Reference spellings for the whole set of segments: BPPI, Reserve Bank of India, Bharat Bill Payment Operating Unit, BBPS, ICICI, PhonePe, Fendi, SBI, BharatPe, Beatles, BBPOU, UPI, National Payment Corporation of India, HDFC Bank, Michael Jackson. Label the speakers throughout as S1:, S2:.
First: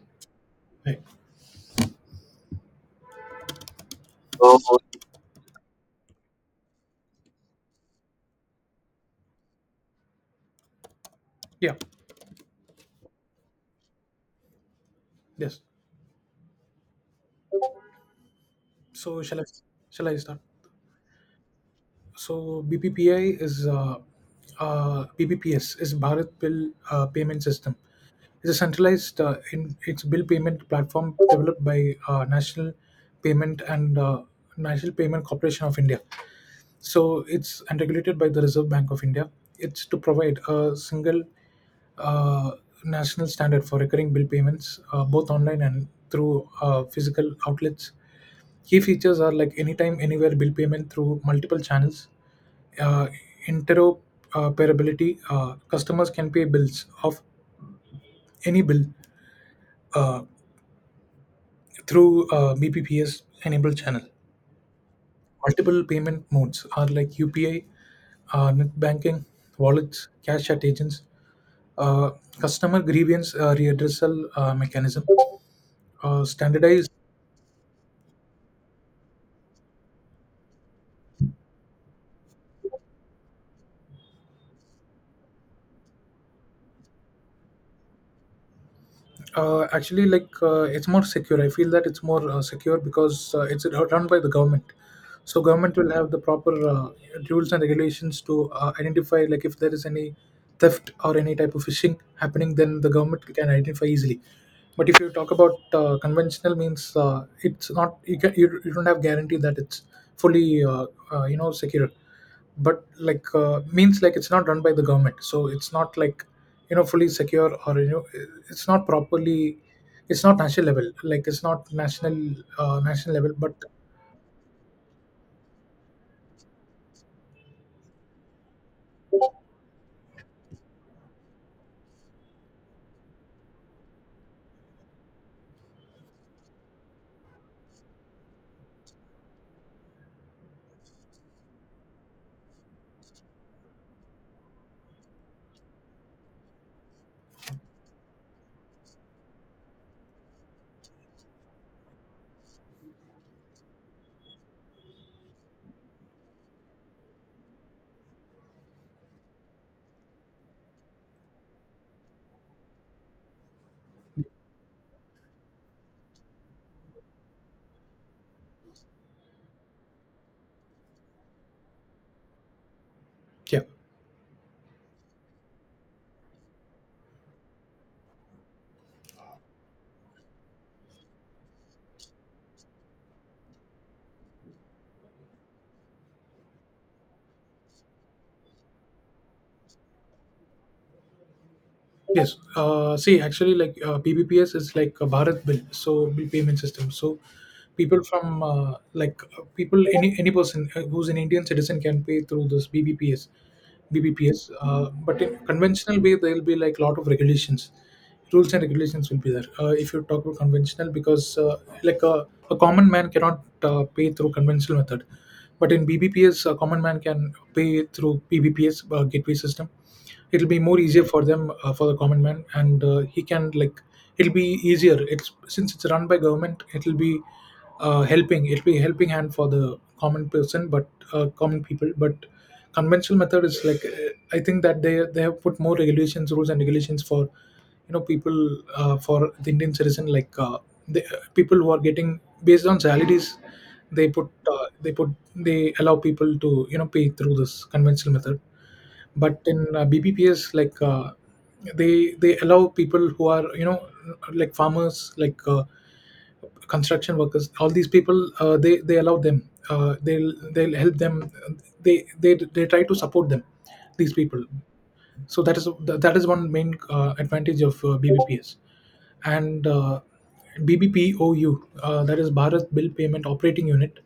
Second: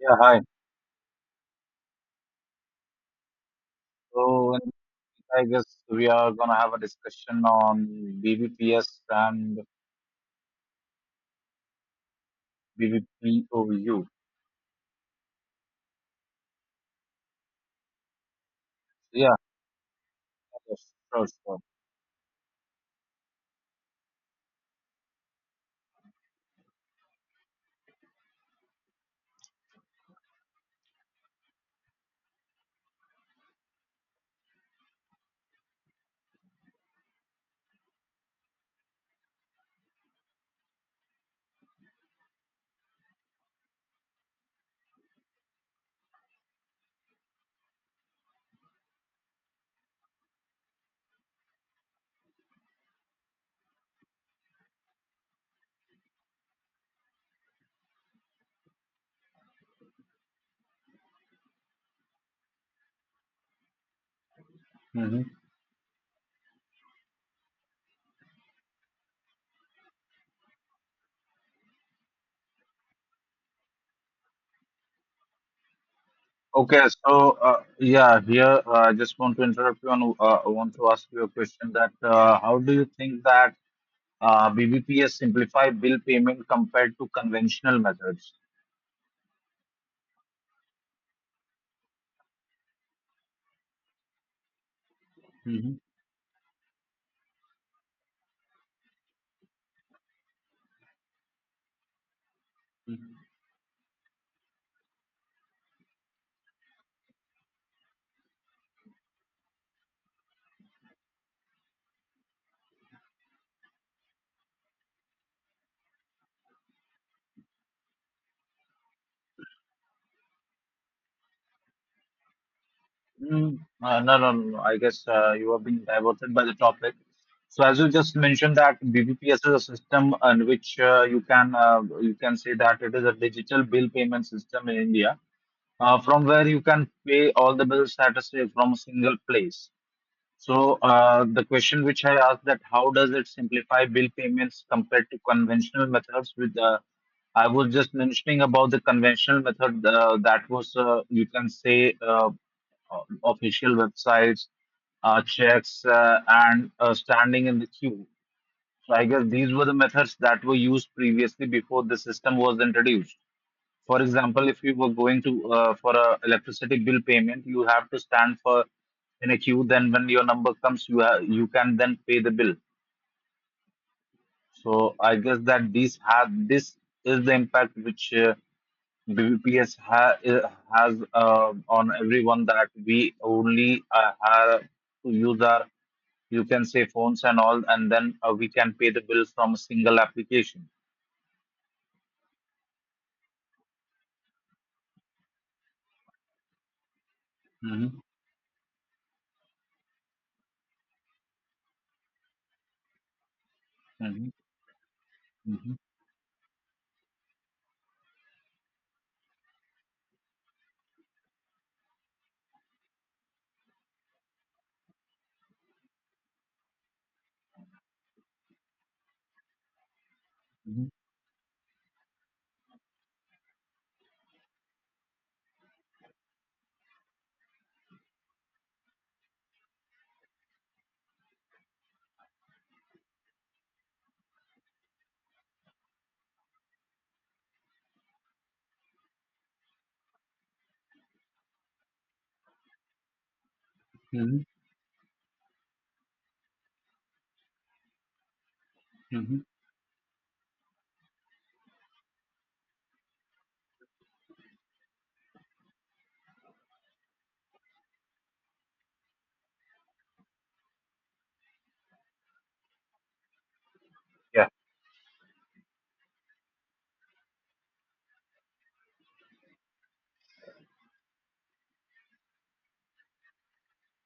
S1: Yeah, hi.
S2: Right.
S1: So
S2: So,
S1: I guess we are gonna have a discussion on BBPS and
S2: yeah.
S1: BBPOU.
S2: Yes. So
S1: Yeah,
S2: shall I start?
S1: yes, sure, sure.
S2: So BPPI is BBPS is Bharat Bill Payment System. It's a centralized in its bill payment platform developed by National Payment and National Payment Corporation of India. So it's and regulated by the Reserve Bank of India. It's to provide a single uh, national standard for recurring bill payments, both online and through physical outlets. Key features are like anytime, anywhere bill payment through multiple channels, uh, interoperability. Customers can pay bills of any bill uh, through BPPS enabled channel.
S1: hmm
S2: Multiple payment modes are like UPI, net banking, wallets, cash at agents, uh, customer grievance readdressal mechanism,
S1: Okay,
S2: standardized.
S1: so yeah, here I just want to interrupt you and I want to ask you a question that how do you think that BBPS simplify bill payment compared to conventional methods?
S2: Actually, like it's more secure. I feel that it's more secure because it's run by the government. So
S1: Hmm
S2: government will have the proper rules and regulations to identify, like if there is any theft or any type of phishing happening, then the government can identify easily. But if you talk about conventional means, it's not you can you don't have guarantee that it's fully you know secure, but like means like it's not run by the government, so it's not like you know fully secure or you know it's not properly, it's not national level, like it's not national national level but
S1: No, no, no, no. I guess you have been diverted by the topic. So, as you just mentioned, that BBPS is a system in which you can say that it is a digital bill payment system in India, from where you can pay all the bills at a say from a single place. So, the question which I asked that how does it simplify bill payments compared to conventional methods with I was just mentioning about the conventional method that was, you can say, o- official websites, checks, and standing in the queue. So I guess these were the methods that were used previously before the system was introduced. For example, if you were going to for a electricity bill payment, you have to stand for in a queue. Then when your number comes, you can then pay the bill.
S2: yeah.
S1: So I guess that these have this is the impact which BBPS has on everyone that we only have to use our, you can say, phones and all, and then we can pay the bill from a single application.
S2: Yes. See, actually, like BBPS is like a Bharat bill, so bill payment system. So people
S1: Mhm,
S2: from like people any person who's an Indian citizen can pay through this BBPS,
S1: mhm,
S2: BBPS. But in
S1: mhm,
S2: conventional way, there will be like lot of regulations, rules and regulations will be there. If you talk about conventional, because like a, a common man cannot pay through conventional method, but in BBPS, a common man can pay through BBPS gateway system. It'll be more
S1: mhm,
S2: easier for them for the common man, and he can like it'll be easier, it's since it's run by government, it'll be helping it'll be helping hand for the common person, but common people. But conventional method is like I think that they have put more regulations, rules and regulations for you know people, for the Indian citizen, like the people who are getting based on salaries, they put
S1: mhm,
S2: they put, they allow people to you know pay through this conventional method, but
S1: mhm.
S2: in BBPS, like they allow people who are you know like farmers, like construction workers, all these people, they allow them, they'll help them, they try to support them, these people.
S1: Yeah.
S2: So that is one main advantage of BBPS. And BBPOU, that is Bharat Bill Payment Operating Unit.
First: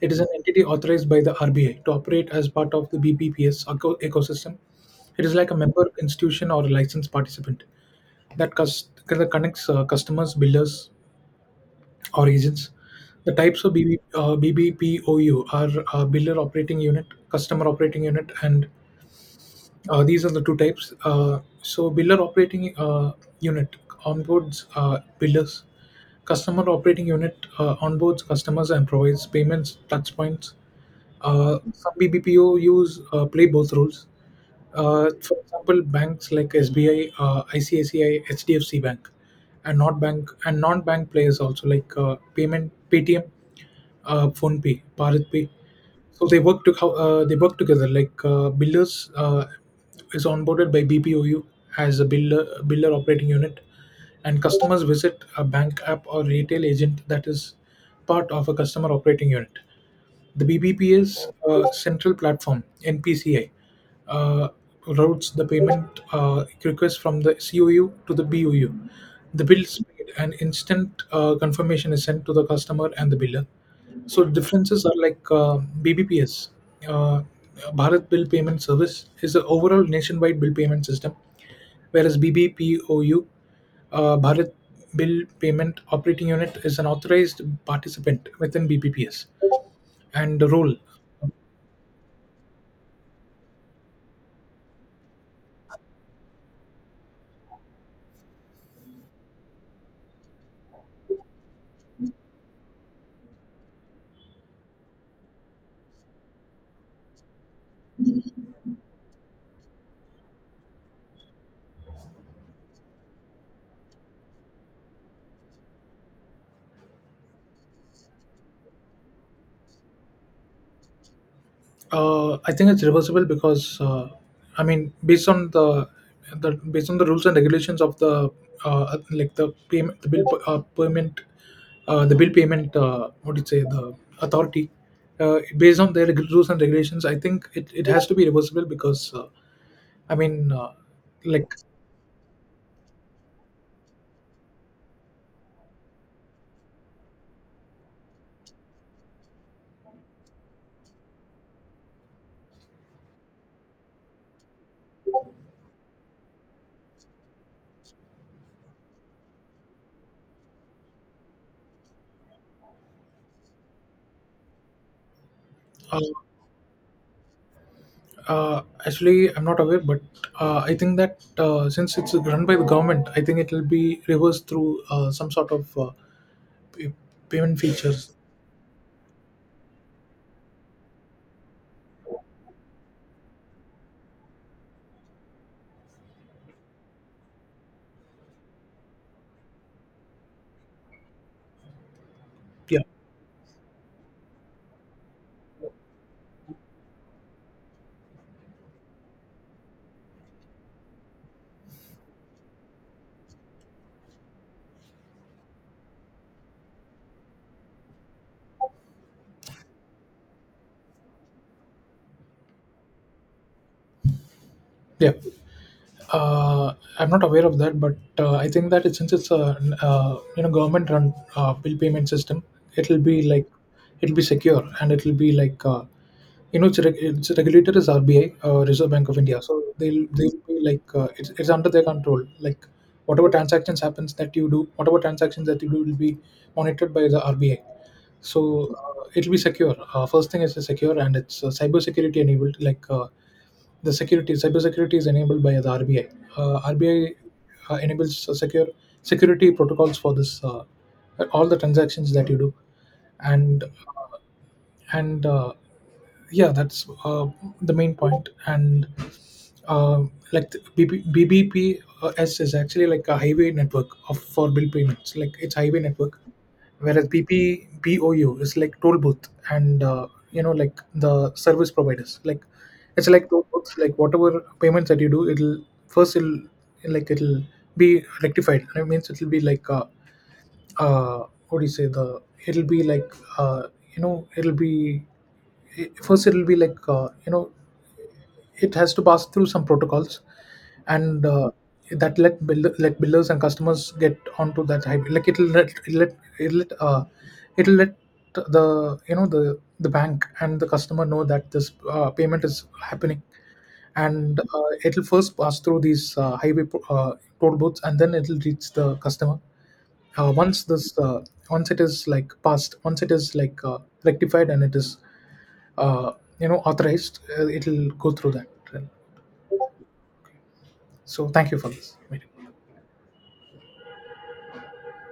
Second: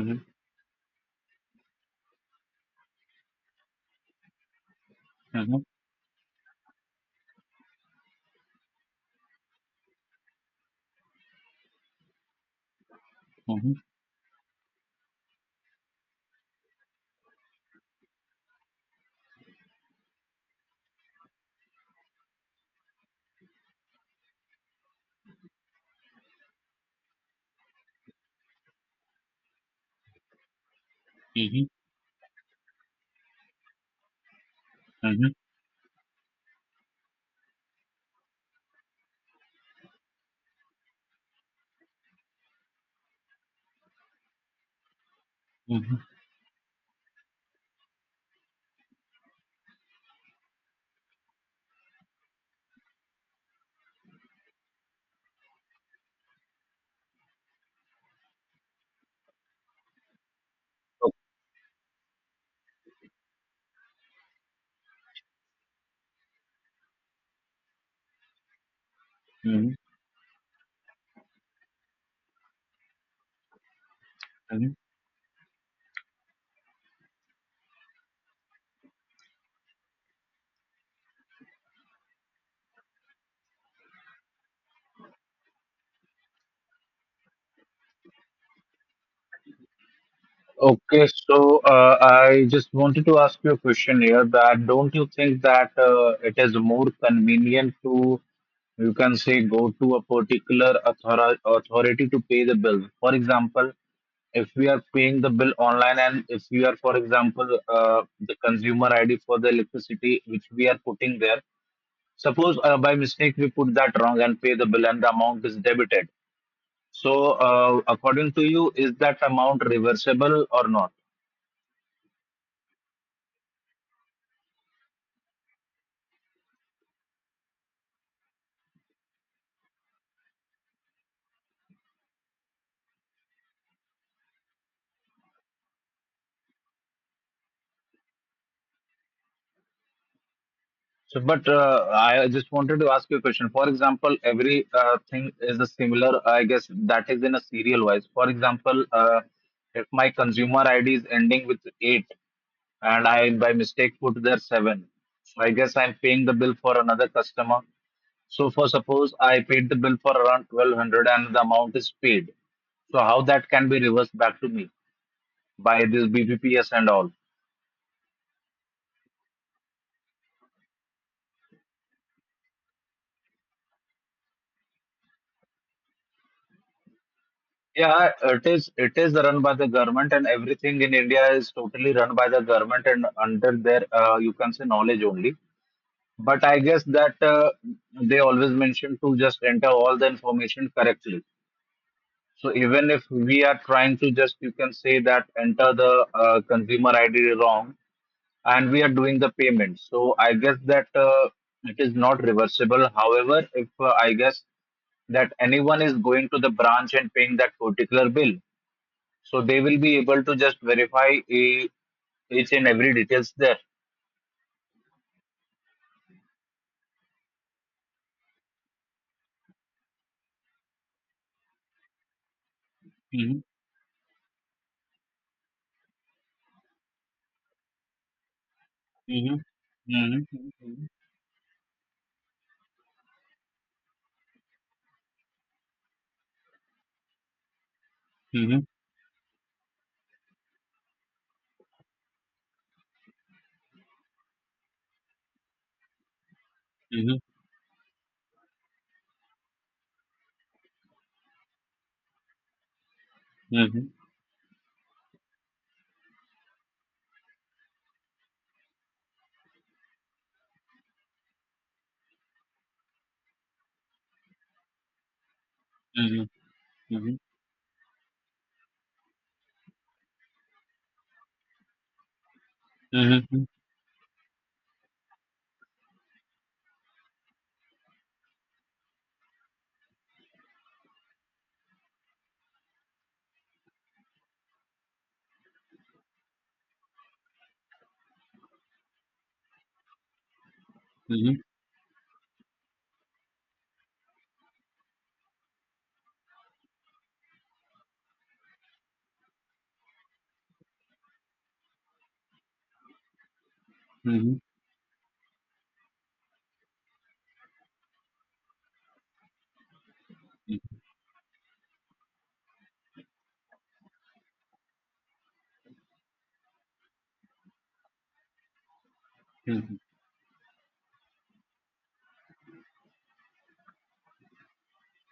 S2: It is an entity authorized by the RBI to operate as part of the ecosystem. It is like a
S1: mhm,
S2: member institution or a licensed participant that that connects customers, billers, or agents. The types of
S1: mhm,
S2: BBPOU are biller operating unit, customer operating unit, and these are the two types. So, Builder Operating Unit onboards builders. Customer Operating Unit onboards customers and provides payments touchpoints.
S1: mhm,
S2: Some BBPO use play both roles.
S1: mhm,
S2: For example, banks like SBI, ICICI, HDFC Bank, and not bank and non-bank players also, like payment PTM, PhonePe, BharatPe.
S1: mhm.
S2: So they work together. Like builders is onboarded by BPOU as a builder operating unit, and customers visit a bank app or retail agent that is part of a customer operating unit. The
S1: So.
S2: BBPS central platform (NPCI) uh, routes the payment request from the COU to the BOU. The bill
S1: Mhm.
S2: is paid, and instant confirmation is sent to the customer and the biller. So differences are like BBPS, uh, Bharat Bill Payment Service, is the overall nationwide bill payment system, whereas BBPOU, Bharat Bill Payment Operating Unit, is an authorized participant within BBPS. And the role.
S1: Okay, so I just wanted to ask you a question here that don't you think that it is more convenient to, you can say, go to a particular author authority to pay the bill? For example, if we are paying the bill online and if we are, for example, the consumer ID for the electricity which we are putting there, suppose by mistake we put that wrong and pay the bill and the amount is debited. So, according to you, is that amount reversible or not?
S2: I think it's reversible because I mean, based on the based on the rules and regulations of the like the payment the bill payment the bill payment, what do you say, the authority, based on their rules and regulations. I think it has to be reversible because I mean
S1: So, but
S2: like
S1: I just wanted to ask you a question. For example, every thing is a similar, I guess that is in a serial wise. For example, if my consumer ID is ending with eight and I by mistake put there seven, so I guess I'm paying the bill for another customer. So, for suppose I paid the bill for around 1200 and the amount is paid. So, how that can be reversed back to me by
S2: uh,
S1: this BBPS and all?
S2: actually I'm not aware, but I think that since it's run by the government, I think it will be reversed through some sort of pay- payment
S1: Yeah,
S2: features.
S1: it is run by the government and everything in India is totally run by the government and under their you can say knowledge only. But I guess that they always mention to just enter all the information correctly. So
S2: Yeah.
S1: even if we are trying to just you can say that enter the consumer ID wrong and we are doing the payment. So I guess that it is not reversible. However, if I guess that anyone is going to the branch and paying that particular bill. So they will be able to just each and every details there.
S2: Yeah. I'm not aware of that, but I think that since it's a you know government run bill payment system, it'll be
S1: Mhm,
S2: like it'll be secure, and it'll be like you know its regulator is RBI, Reserve Bank of India.
S1: mhm,
S2: So they'll
S1: mhm,
S2: they'll be
S1: mhm,
S2: like it's under their control. Like whatever transactions happens that you do, whatever transactions that you do will be monitored by the RBI.
S1: mhm,
S2: So it'll be secure. First thing is it's secure and it's cyber security enabled. Like the security cybersecurity is enabled by the RBI.
S1: mhm,
S2: RBI enables secure security protocols for this all the transactions that you do, and and yeah, that's the main point. And like the BBPS is actually like a highway network of for bill payments. Like it's highway network,
S1: mhm,
S2: whereas
S1: mhm,
S2: BPBOU is like toll booth and you know like the service providers. Like it's
S1: mhm,
S2: like toll
S1: mhm,
S2: booths. Like whatever payments that you do, it'll first it'll like it'll be rectified. That means it'll be like what do you say, the it'll be like uh, you know it'll be first, it'll be like you know it has to pass through some protocols. And
S1: mhm.
S2: that let let builders and customers get onto that hybrid, like it'll let the you know the bank and the customer know that this payment is happening. And it'll first pass through these toll booths, and then it'll reach the customer. Uh, once it is like passed, once it is like rectified and it is uh, you know authorized, it'll go through that. So thank you for this meeting.